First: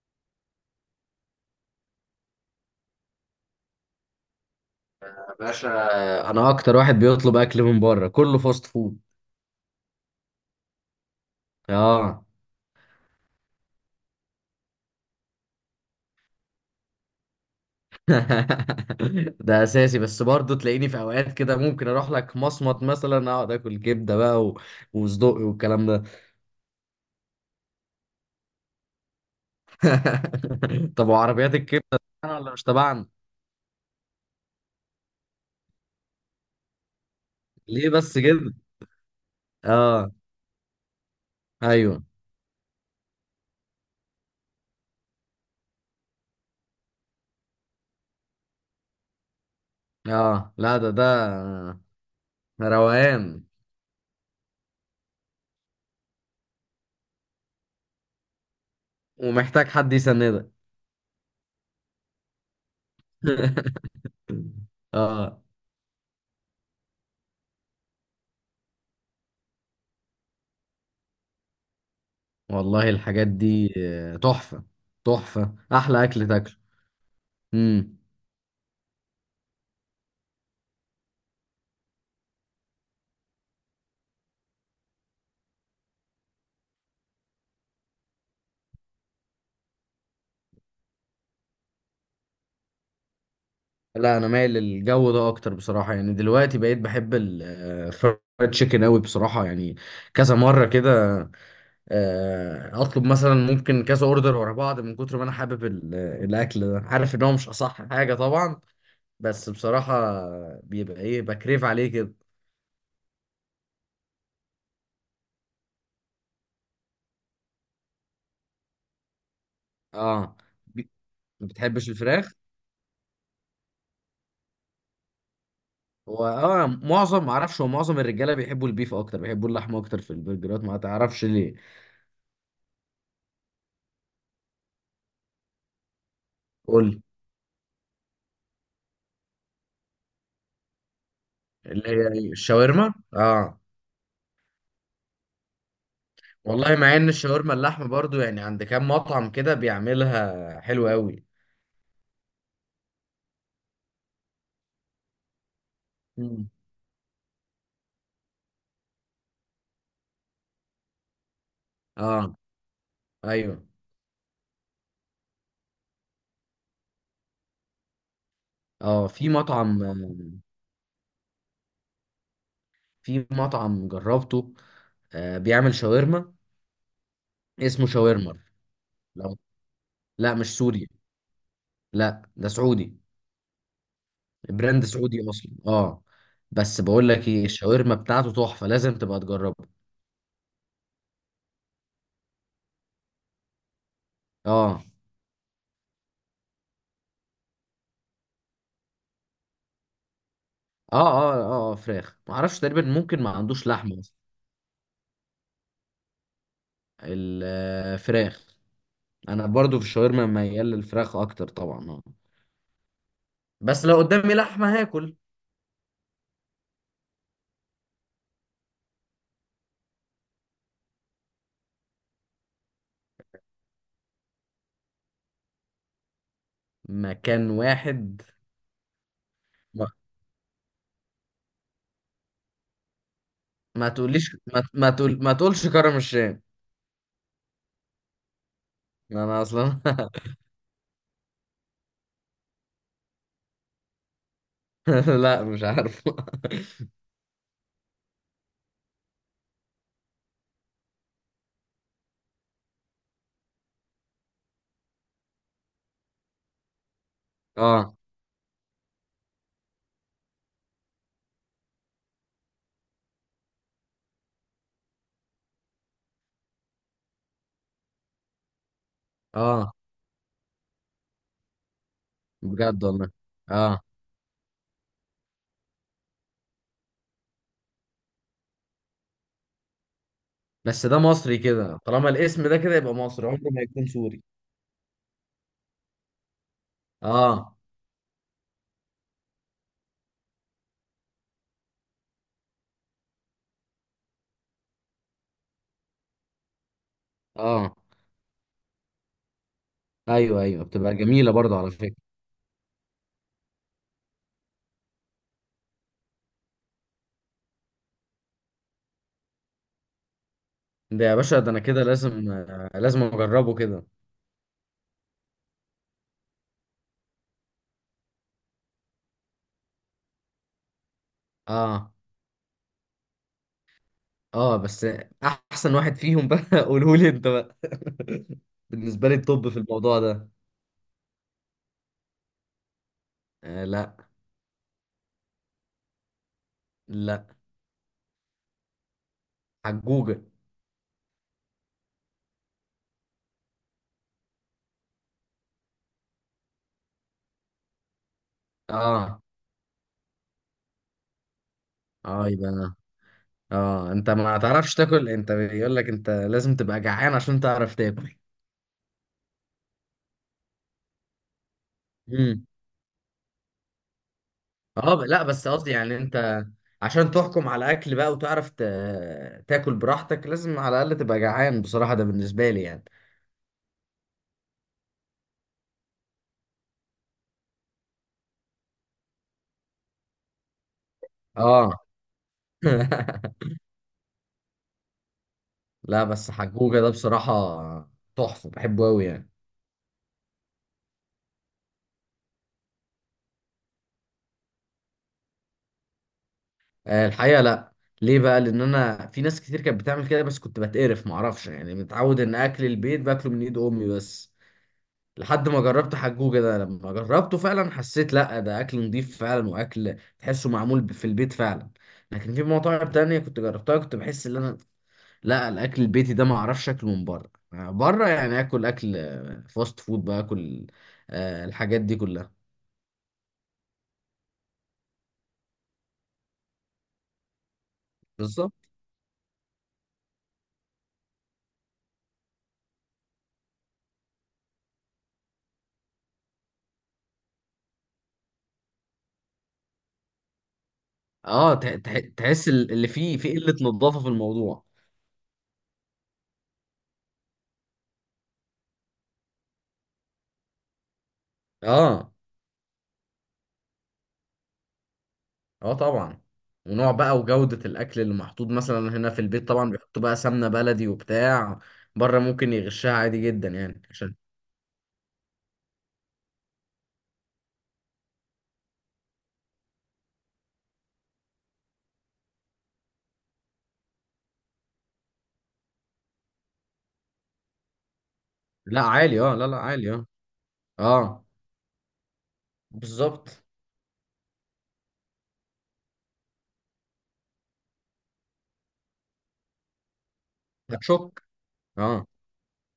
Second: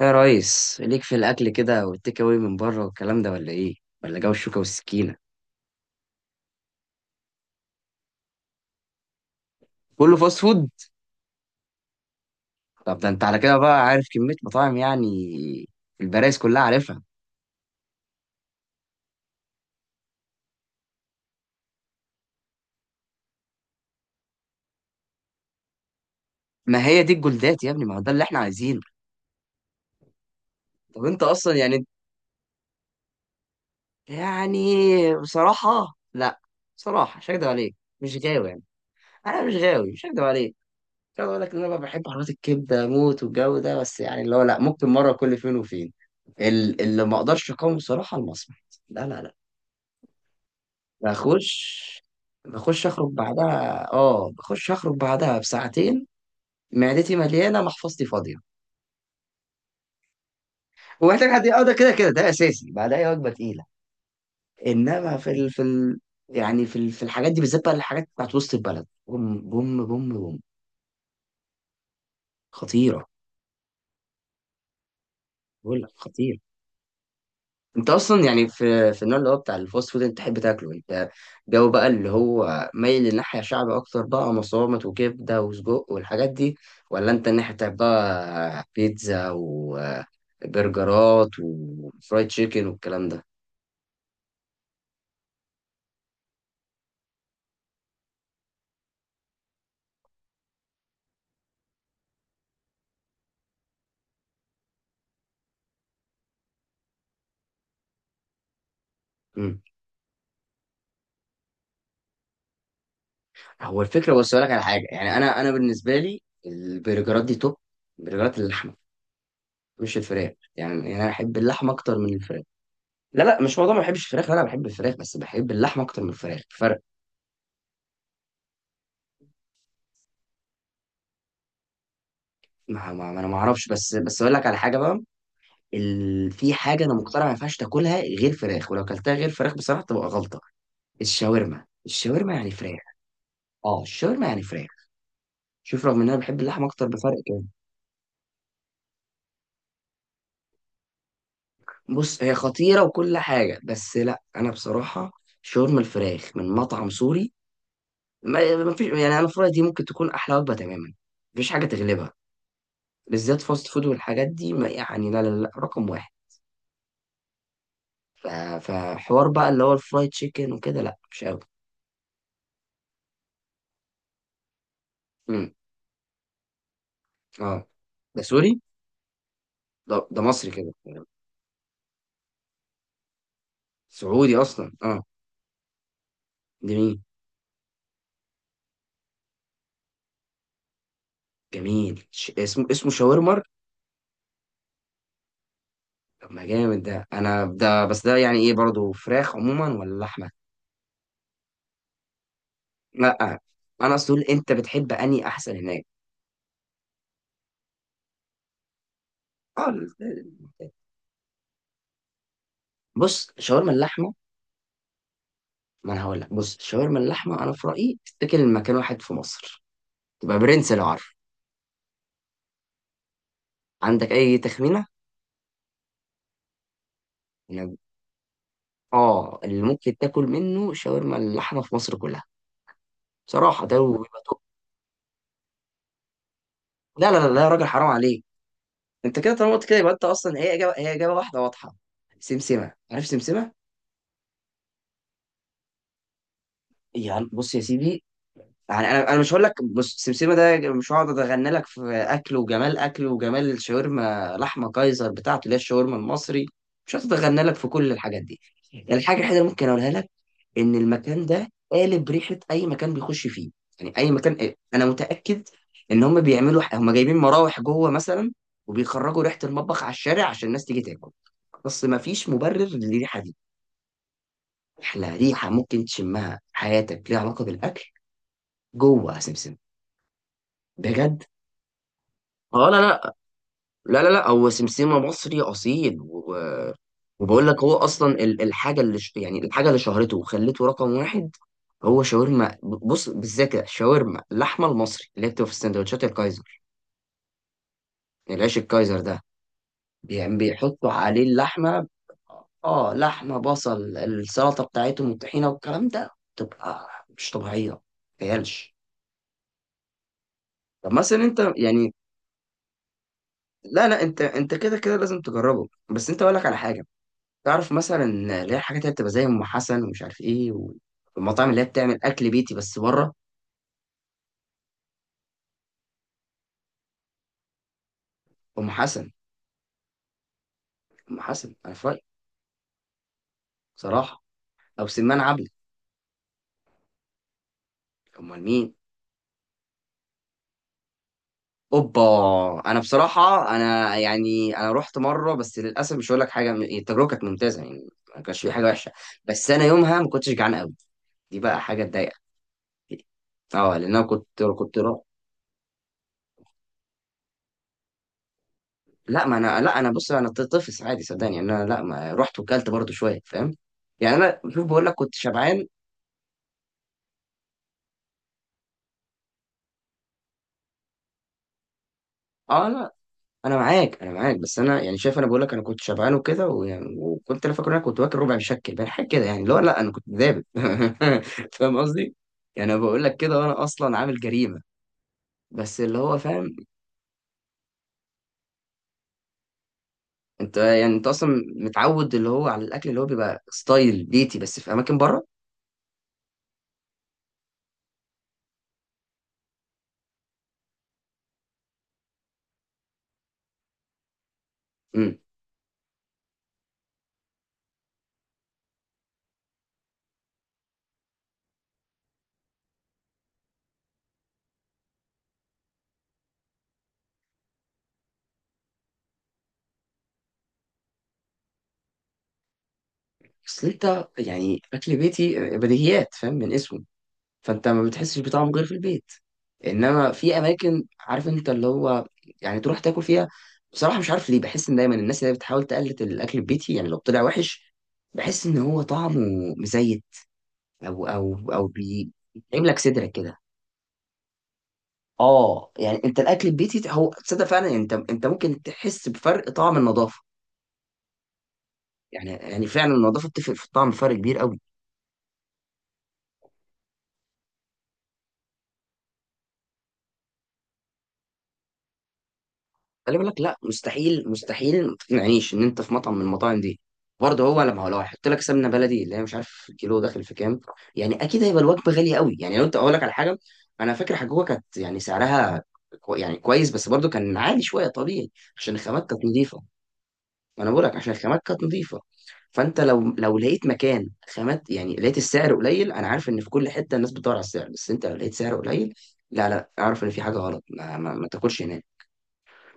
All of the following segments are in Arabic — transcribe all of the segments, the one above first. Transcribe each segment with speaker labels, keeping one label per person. Speaker 1: ايه يا ريس ليك في الاكل كده والتيك اواي من بره والكلام ده ولا ايه ولا جو الشوكه والسكينه؟
Speaker 2: باشا. انا اكتر واحد بيطلب اكل من بره، كله فاست فود.
Speaker 1: كله فاست فود.
Speaker 2: اه
Speaker 1: طب ده انت على كده بقى عارف كميه مطاعم يعني، البرايس كلها عارفها.
Speaker 2: ده اساسي، بس برضه تلاقيني في اوقات كده، ممكن اروح لك مصمت مثلا، اقعد اكل كبده بقى وصدق والكلام ده.
Speaker 1: ما هي دي الجولدات يا ابني، ما هو ده اللي احنا عايزينه. طب
Speaker 2: طب
Speaker 1: انت
Speaker 2: وعربيات
Speaker 1: اصلا يعني،
Speaker 2: الكبده، تبعنا ولا مش تبعنا؟
Speaker 1: يعني بصراحه لا، بصراحه مش هكدب عليك
Speaker 2: ليه
Speaker 1: مش
Speaker 2: بس
Speaker 1: غاوي
Speaker 2: كده؟
Speaker 1: يعني. انا مش غاوي مش
Speaker 2: اه،
Speaker 1: هكدب عليك. مش هقدر اقول لك ان انا بقى
Speaker 2: ايوه.
Speaker 1: بحب حلويات الكبده موت والجو ده، بس يعني اللي هو لا، ممكن مره كل فين وفين. اللي ما اقدرش اقاوم بصراحه المصمت. لا لا لا.
Speaker 2: اه، لا. ده
Speaker 1: بخش، بخش اخرج
Speaker 2: روقان،
Speaker 1: بعدها، اه بخش اخرج بعدها بساعتين. معدتي مليانه، محفظتي فاضيه،
Speaker 2: ومحتاج حد يسندك.
Speaker 1: ومحتاج حد. اه ده كده كده ده اساسي بعدها، هي وجبه تقيله. انما
Speaker 2: اه،
Speaker 1: يعني في الحاجات دي بالذات بقى، الحاجات بتاعت وسط البلد، بوم بوم بوم بوم.
Speaker 2: والله
Speaker 1: خطيره،
Speaker 2: الحاجات دي تحفه. تحفه،
Speaker 1: بقول لك
Speaker 2: احلى اكل
Speaker 1: خطيره.
Speaker 2: تاكله.
Speaker 1: انت
Speaker 2: امم.
Speaker 1: اصلا يعني، في النوع اللي هو بتاع الفاست فود انت تحب تاكله انت، جو بقى اللي هو مايل للناحيه شعبي اكتر بقى، مصامت وكبده وسجق والحاجات دي، ولا انت الناحيه بتاعت بقى بيتزا وبرجرات وفرايد تشيكن والكلام ده؟
Speaker 2: لا، انا مايل للجو ده اكتر بصراحه، يعني دلوقتي بقيت بحب الفرايد تشيكن قوي بصراحه يعني. كذا مره كده. اطلب مثلا ممكن كذا اوردر ورا بعض من كتر ما انا حابب الاكل ده. عارف ان هو مش اصح حاجه طبعا، بس
Speaker 1: مم.
Speaker 2: بصراحه بيبقى ايه بكريف عليه كده.
Speaker 1: هو الفكره، بص اقول لك على حاجه، يعني انا بالنسبه لي البرجرات دي توب. برجرات اللحمه مش الفراخ،
Speaker 2: اه.
Speaker 1: يعني
Speaker 2: بي-
Speaker 1: يعني انا احب
Speaker 2: ما
Speaker 1: اللحمه
Speaker 2: بتحبش
Speaker 1: اكتر من
Speaker 2: الفراخ؟
Speaker 1: الفراخ. لا لا، مش موضوع ما بحبش الفراخ، لا انا بحب الفراخ بس بحب اللحمه اكتر من الفراخ.
Speaker 2: واه، معظم، ما اعرفش، هو معظم الرجاله بيحبوا البيف اكتر، بيحبوا اللحمه اكتر في البرجرات، ما تعرفش ليه؟
Speaker 1: ما انا ما اعرفش، بس اقول لك على حاجه بقى. في حاجه انا
Speaker 2: قول.
Speaker 1: مقتنع ما ينفعش تاكلها غير فراخ، ولو اكلتها غير فراخ بصراحه تبقى غلطه. الشاورما
Speaker 2: اللي هي
Speaker 1: الشاورما يعني فراخ.
Speaker 2: الشاورما، اه.
Speaker 1: اه الشاورما يعني فراخ. شوف، رغم ان انا بحب اللحمه
Speaker 2: والله
Speaker 1: اكتر
Speaker 2: مع ان
Speaker 1: بفرق كام،
Speaker 2: الشاورما اللحمه برضو يعني، عند كام مطعم كده بيعملها حلو قوي.
Speaker 1: بص هي خطيره وكل حاجه، بس لا انا بصراحه شاورما الفراخ من
Speaker 2: مم.
Speaker 1: مطعم سوري، ما فيش، يعني انا في رأيي دي ممكن تكون احلى وجبه تماما، مفيش حاجه تغلبها،
Speaker 2: اه،
Speaker 1: بالذات
Speaker 2: ايوه.
Speaker 1: فاست فود والحاجات دي، ما يعني لا لا لا، رقم واحد. ف...
Speaker 2: اه،
Speaker 1: فحوار
Speaker 2: في
Speaker 1: بقى اللي هو
Speaker 2: مطعم
Speaker 1: الفرايد تشيكن وكده لا مش قوي.
Speaker 2: في مطعم جربته، بيعمل شاورما،
Speaker 1: اه
Speaker 2: اسمه
Speaker 1: ده
Speaker 2: شاورمر.
Speaker 1: سوري،
Speaker 2: لو.
Speaker 1: ده ده
Speaker 2: لا، مش
Speaker 1: مصري كده.
Speaker 2: سوري. لا، ده سعودي.
Speaker 1: سعودي اصلا
Speaker 2: براند
Speaker 1: اه.
Speaker 2: سعودي اصلا، اه. بس
Speaker 1: جميل
Speaker 2: بقول لك ايه، الشاورما بتاعته تحفه، لازم تبقى تجربها.
Speaker 1: جميل، اسمه اسمه شاورما.
Speaker 2: اه،
Speaker 1: طب ما جامد ده، انا ده بس ده يعني ايه برضه، فراخ عموما ولا لحمه؟
Speaker 2: اه، اه، اه، آه، فراخ، ما اعرفش. تقريبا ممكن ما
Speaker 1: لا
Speaker 2: عندوش
Speaker 1: انا
Speaker 2: لحمه
Speaker 1: اصل
Speaker 2: اصلا.
Speaker 1: أقول انت بتحب اني احسن هناك.
Speaker 2: الفراخ. انا
Speaker 1: اه
Speaker 2: برضو في الشاورما ميال للفراخ اكتر طبعا، اه.
Speaker 1: بص شاورما
Speaker 2: بس لو
Speaker 1: اللحمه،
Speaker 2: قدامي لحمه هاكل.
Speaker 1: ما انا هقول لك، بص شاورما اللحمه انا في رايي تتاكل مكان واحد في مصر، تبقى برنس لو عارف، عندك اي تخمينه
Speaker 2: مكان
Speaker 1: يعني؟
Speaker 2: واحد؟
Speaker 1: اه اللي
Speaker 2: ما,
Speaker 1: ممكن تاكل منه شاورما اللحمه في مصر كلها بصراحه ده،
Speaker 2: ما
Speaker 1: ويبقى
Speaker 2: تقوليش ما, ما تقول ما تقولش كرم الشام.
Speaker 1: لا لا لا لا يا راجل حرام عليك. انت كده
Speaker 2: انا
Speaker 1: طالما قلت كده
Speaker 2: اصلا.
Speaker 1: يبقى انت اصلا، هي اجابه، هي اجابه واحده واضحه. سمسمه، عارف سمسمه؟
Speaker 2: لا، مش عارف.
Speaker 1: يعني بص يا سيدي، يعني انا مش هقول لك بص سمسمه ده، مش هقعد اتغنى لك في اكله وجمال اكله وجمال الشاورما لحمه كايزر بتاعته اللي هي الشاورما المصري، مش هقعد اتغنى لك في كل
Speaker 2: اه،
Speaker 1: الحاجات دي. يعني الحاجه الوحيده اللي ممكن اقولها لك ان المكان ده قالب ريحه اي مكان بيخش فيه. يعني اي مكان، انا متاكد ان هم بيعملوا، هم جايبين مراوح جوه مثلا وبيخرجوا ريحه
Speaker 2: اه،
Speaker 1: المطبخ على الشارع عشان الناس تيجي تاكل، بس مفيش مبرر
Speaker 2: بجد والله.
Speaker 1: للريحه دي.
Speaker 2: اه،
Speaker 1: احلى ريحه ممكن تشمها في حياتك ليها علاقه بالاكل جوه سمسم.
Speaker 2: بس ده
Speaker 1: بجد.
Speaker 2: مصري كده، طالما الاسم ده
Speaker 1: اه
Speaker 2: كده
Speaker 1: لا
Speaker 2: يبقى
Speaker 1: لا.
Speaker 2: مصري، عمره ما يكون
Speaker 1: لا لا
Speaker 2: سوري.
Speaker 1: لا هو سمسمة مصري أصيل و... وبقول
Speaker 2: اه،
Speaker 1: لك هو أصلا الحاجة اللي يعني الحاجة اللي شهرته وخلته رقم واحد، هو شاورما، بص بالذات كده، شاورما اللحمة المصري اللي هي بتبقى في السندوتشات الكايزر،
Speaker 2: اه،
Speaker 1: العيش الكايزر ده، يعني
Speaker 2: ايوه، ايوه،
Speaker 1: بيحطوا
Speaker 2: بتبقى
Speaker 1: عليه
Speaker 2: جميله برضو على
Speaker 1: اللحمة.
Speaker 2: فكره.
Speaker 1: اه لحمة، بصل، السلطة بتاعتهم والطحينة والكلام ده، تبقى مش طبيعية، متخيلش. طب
Speaker 2: ده يا
Speaker 1: مثلا
Speaker 2: باشا، ده
Speaker 1: انت
Speaker 2: انا كده
Speaker 1: يعني،
Speaker 2: لازم اجربه كده.
Speaker 1: لا لا انت انت كده كده لازم تجربه، بس انت اقول لك على حاجة، تعرف مثلا اللي هي الحاجات اللي بتبقى زي ام حسن ومش عارف ايه، والمطاعم اللي هي
Speaker 2: اه،
Speaker 1: بتعمل اكل بيتي بس بره؟
Speaker 2: اه، بس احسن واحد فيهم بقى؟ قوله لي انت بقى.
Speaker 1: ام
Speaker 2: بالنسبه
Speaker 1: حسن،
Speaker 2: لي الطب في الموضوع ده.
Speaker 1: ام حسن انا في رايي
Speaker 2: آه، لا،
Speaker 1: بصراحه، او سمان عبلة.
Speaker 2: لا.
Speaker 1: امال مين؟
Speaker 2: حجوجه.
Speaker 1: اوبا. انا بصراحه انا يعني انا رحت مره، بس للاسف مش هقول لك حاجه، التجربه كانت ممتازه يعني، ما كانش في حاجه وحشه،
Speaker 2: اه،
Speaker 1: بس انا يومها ما كنتش جعان قوي، دي بقى حاجه تضايق.
Speaker 2: اه، يبقى
Speaker 1: اه
Speaker 2: اه،
Speaker 1: لان انا
Speaker 2: انت ما
Speaker 1: كنت
Speaker 2: تعرفش
Speaker 1: كنت
Speaker 2: تاكل انت، بيقول لك انت لازم تبقى جعان عشان تعرف تاكل.
Speaker 1: لا ما انا، لا انا بص، انا طفل عادي صدقني، يعني انا لا ما رحت
Speaker 2: امم.
Speaker 1: وكلت برضو شويه فاهم، يعني انا شوف بقول لك
Speaker 2: اه،
Speaker 1: كنت
Speaker 2: لا، بس
Speaker 1: شبعان.
Speaker 2: قصدي يعني انت، عشان تحكم على اكل بقى وتعرف تاكل براحتك، لازم على الاقل تبقى جعان بصراحه، ده بالنسبه لي
Speaker 1: اه
Speaker 2: يعني.
Speaker 1: لا انا معاك، انا معاك، بس انا يعني شايف، انا بقول لك انا كنت شبعان وكده، ويعني وكنت انا فاكر إن انا كنت واكل ربع مشكل بقى حاجه كده، يعني لا لا انا كنت دابب
Speaker 2: اه.
Speaker 1: فاهم قصدي؟ يعني انا بقول لك كده وانا اصلا عامل جريمه، بس اللي
Speaker 2: لا،
Speaker 1: هو
Speaker 2: بس
Speaker 1: فاهم.
Speaker 2: حجوجه ده بصراحه تحفه، بحبه قوي يعني.
Speaker 1: انت يعني انت اصلا متعود اللي هو على الاكل اللي هو بيبقى ستايل بيتي بس في اماكن بره.
Speaker 2: الحقيقة لا. ليه بقى؟ لان انا في ناس كتير كانت بتعمل كده، بس كنت بتقرف، معرفش يعني، متعود ان اكل البيت باكله من ايد امي بس.
Speaker 1: امم.
Speaker 2: لحد ما جربت حجوجة ده، لما جربته فعلا حسيت لا ده اكل نضيف فعلا، واكل تحسه معمول في البيت فعلا. لكن في مطاعم تانية كنت جربتها كنت بحس ان انا، لا، الاكل البيتي ده معرفش اكله من بره. بره يعني اكل، فاست فود بقى اكل آه، الحاجات دي كلها.
Speaker 1: اصل انت يعني اكل بيتي بديهيات، فاهم من اسمه، فانت ما بتحسش بطعم
Speaker 2: بالظبط.
Speaker 1: غير في البيت. انما في اماكن، عارف انت اللي هو يعني تروح تاكل فيها، بصراحه مش عارف ليه بحس ان دايما الناس اللي هي بتحاول تقلد الاكل البيتي، يعني لو طلع وحش بحس ان هو طعمه مزيت، او
Speaker 2: اه، تحس
Speaker 1: بيتعمل لك
Speaker 2: اللي
Speaker 1: صدرك
Speaker 2: فيه، في
Speaker 1: كده.
Speaker 2: قلة نظافة في الموضوع.
Speaker 1: اه يعني انت الاكل البيتي هو، تصدق فعلا انت انت ممكن تحس بفرق طعم النظافه،
Speaker 2: اه،
Speaker 1: يعني يعني فعلا النظافه بتفرق في الطعم فرق كبير قوي.
Speaker 2: اه، طبعا. ونوع بقى وجودة الأكل اللي محطوط مثلا هنا في البيت، طبعا بيحطوا بقى سمنة بلدي وبتاع. بره ممكن يغشها
Speaker 1: خلي
Speaker 2: عادي
Speaker 1: بالك،
Speaker 2: جدا
Speaker 1: لا
Speaker 2: يعني عشان.
Speaker 1: مستحيل، مستحيل ما تقنعنيش ان انت في مطعم من المطاعم دي برضه هو، لما هو لو هيحط لك سمنه بلدي اللي هي مش عارف الكيلو داخل في كام، يعني اكيد هيبقى الوجبه غاليه قوي، يعني لو انت اقول لك على حاجه انا فاكر حجوجه كانت يعني سعرها كو يعني كويس، بس برضه كان عالي شويه طبيعي عشان
Speaker 2: لا،
Speaker 1: الخامات
Speaker 2: عالي،
Speaker 1: كانت
Speaker 2: اه، لا، لا،
Speaker 1: نظيفه.
Speaker 2: عالي، اه.
Speaker 1: انا بقول لك عشان
Speaker 2: اه،
Speaker 1: الخامات كانت نظيفه، فانت لو
Speaker 2: بالظبط،
Speaker 1: لقيت مكان خامات يعني لقيت السعر قليل، انا عارف ان في كل حته الناس بتدور على السعر، بس انت لو لقيت سعر قليل لا، لا اعرف ان في حاجه غلط،
Speaker 2: هتشك.
Speaker 1: ما تاكلش هناك.
Speaker 2: اه،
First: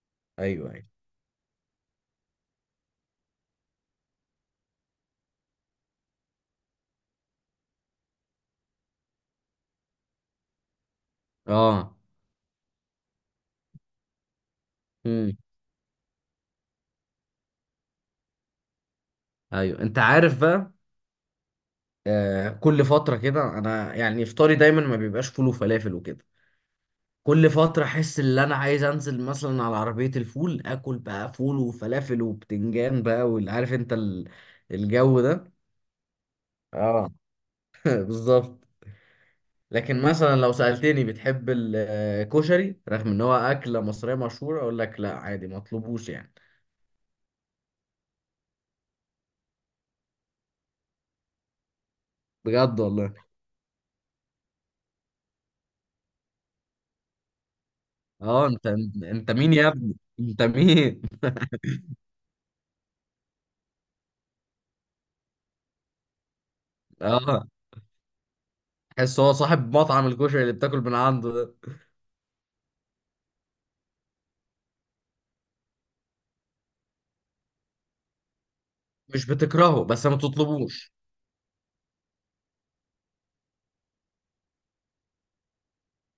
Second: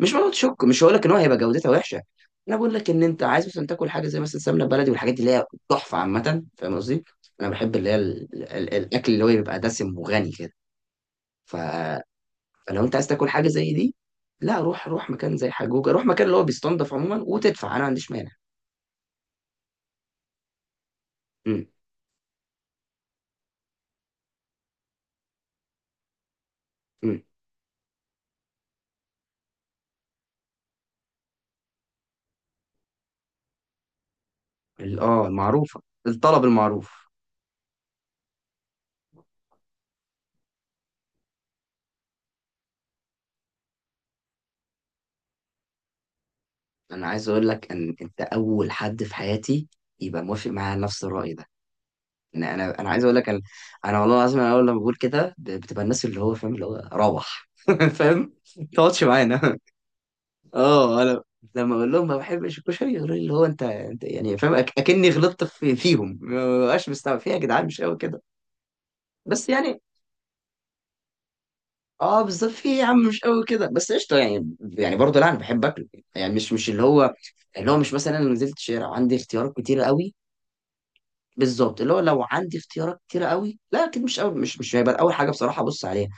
Speaker 1: مش موضوع شك،
Speaker 2: ايوه،
Speaker 1: مش
Speaker 2: ايوه.
Speaker 1: هقول لك ان هو هيبقى جودتها وحشه، انا بقول لك ان انت عايز مثلا تاكل حاجه زي مثلا سمنه بلدي والحاجات دي اللي هي تحفه عامه، فاهم قصدي. انا بحب اللي هي الاكل اللي هو بيبقى دسم وغني كده، ف...
Speaker 2: اه،
Speaker 1: فلو انت عايز تاكل حاجه زي دي لا روح، روح مكان
Speaker 2: امم،
Speaker 1: زي حجوجه، روح مكان اللي هو بيستنضف عموما وتدفع، انا ما عنديش مانع.
Speaker 2: ايوه، انت عارف بقى.
Speaker 1: امم.
Speaker 2: كل فترة كده انا يعني افطاري دايما ما بيبقاش فول وفلافل وكده.
Speaker 1: امم.
Speaker 2: كل فترة احس ان انا عايز انزل مثلا على عربية الفول، اكل بقى فول وفلافل وبتنجان بقى، واللي عارف انت الجو
Speaker 1: اه
Speaker 2: ده.
Speaker 1: المعروفه، الطلب المعروف.
Speaker 2: اه. بالظبط. لكن مثلا لو سألتني بتحب الكشري، رغم ان هو أكلة مصرية مشهورة، اقول لك لا، عادي ما اطلبوش يعني.
Speaker 1: انا عايز اقول لك ان انت اول حد في حياتي يبقى موافق معايا على نفس الراي ده، إن انا
Speaker 2: بجد
Speaker 1: انا عايز
Speaker 2: والله.
Speaker 1: اقول لك، انا انا والله العظيم انا اول لما بقول كده بتبقى الناس اللي هو فاهم اللي هو روح فاهم
Speaker 2: اه،
Speaker 1: ما
Speaker 2: انت
Speaker 1: تقعدش
Speaker 2: انت مين
Speaker 1: معانا.
Speaker 2: يا ابني؟ انت
Speaker 1: اه
Speaker 2: مين؟
Speaker 1: انا لما اقول لهم ما بحبش الكشري يقولوا لي اللي هو انت انت يعني فاهم، اكني غلطت في فيهم، ما بقاش مستوعب فيها يا
Speaker 2: اه،
Speaker 1: جدعان، مش قوي كده،
Speaker 2: تحس هو
Speaker 1: بس
Speaker 2: صاحب
Speaker 1: يعني
Speaker 2: مطعم الكشري اللي بتاكل من عنده ده.
Speaker 1: اه بالظبط، في إيه يا عم مش قوي كده، بس قشطه يعني، يعني برضه لا انا بحب اكله يعني، مش اللي هو، اللي هو مش مثلا انا نزلت شارع عندي
Speaker 2: مش
Speaker 1: اختيارات كتيره
Speaker 2: بتكرهه، بس
Speaker 1: قوي.
Speaker 2: ما تطلبوش.
Speaker 1: بالظبط اللي هو لو عندي اختيارات كتيرة قوي لا اكيد مش أول، مش هيبقى اول حاجة بصراحة ابص عليها،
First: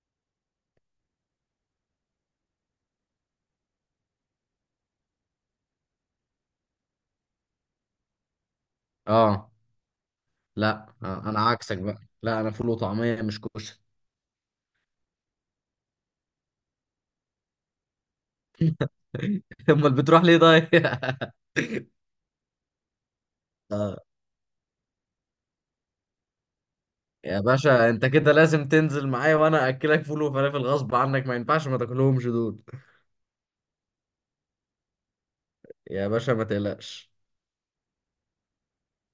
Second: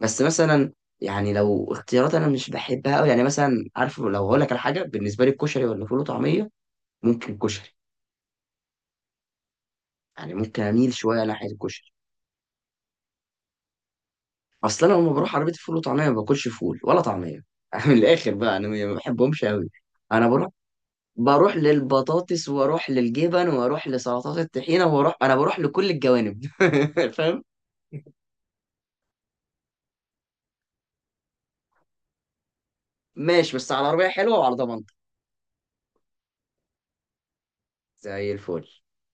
Speaker 1: بس مثلا يعني لو اختيارات انا مش بحبها قوي، يعني مثلا عارف لو هقول لك على حاجة بالنسبة لي الكشري ولا فول وطعمية، ممكن الكشري،
Speaker 2: اه،
Speaker 1: يعني ممكن
Speaker 2: لا،
Speaker 1: اميل شوية
Speaker 2: انا
Speaker 1: ناحية
Speaker 2: عكسك
Speaker 1: الكشري.
Speaker 2: بقى. لا، انا فول وطعمية، مش كشري.
Speaker 1: اصل انا لما بروح عربية فول وطعمية ما باكلش فول ولا طعمية من الاخر بقى انا ما بحبهمش قوي.
Speaker 2: امال بتروح
Speaker 1: انا
Speaker 2: ليه
Speaker 1: بروح
Speaker 2: طيب؟
Speaker 1: بروح للبطاطس واروح للجبن واروح
Speaker 2: اه
Speaker 1: لسلطات الطحينة واروح، انا بروح لكل الجوانب
Speaker 2: يا
Speaker 1: فاهم.
Speaker 2: باشا، انت كده لازم تنزل معايا، وانا اكلك فول وفلافل غصب عنك، ما ينفعش ما تاكلهمش دول.
Speaker 1: ماشي، بس على عربية حلوة وعلى ضمان.
Speaker 2: يا باشا ما تقلقش.
Speaker 1: زي الفل.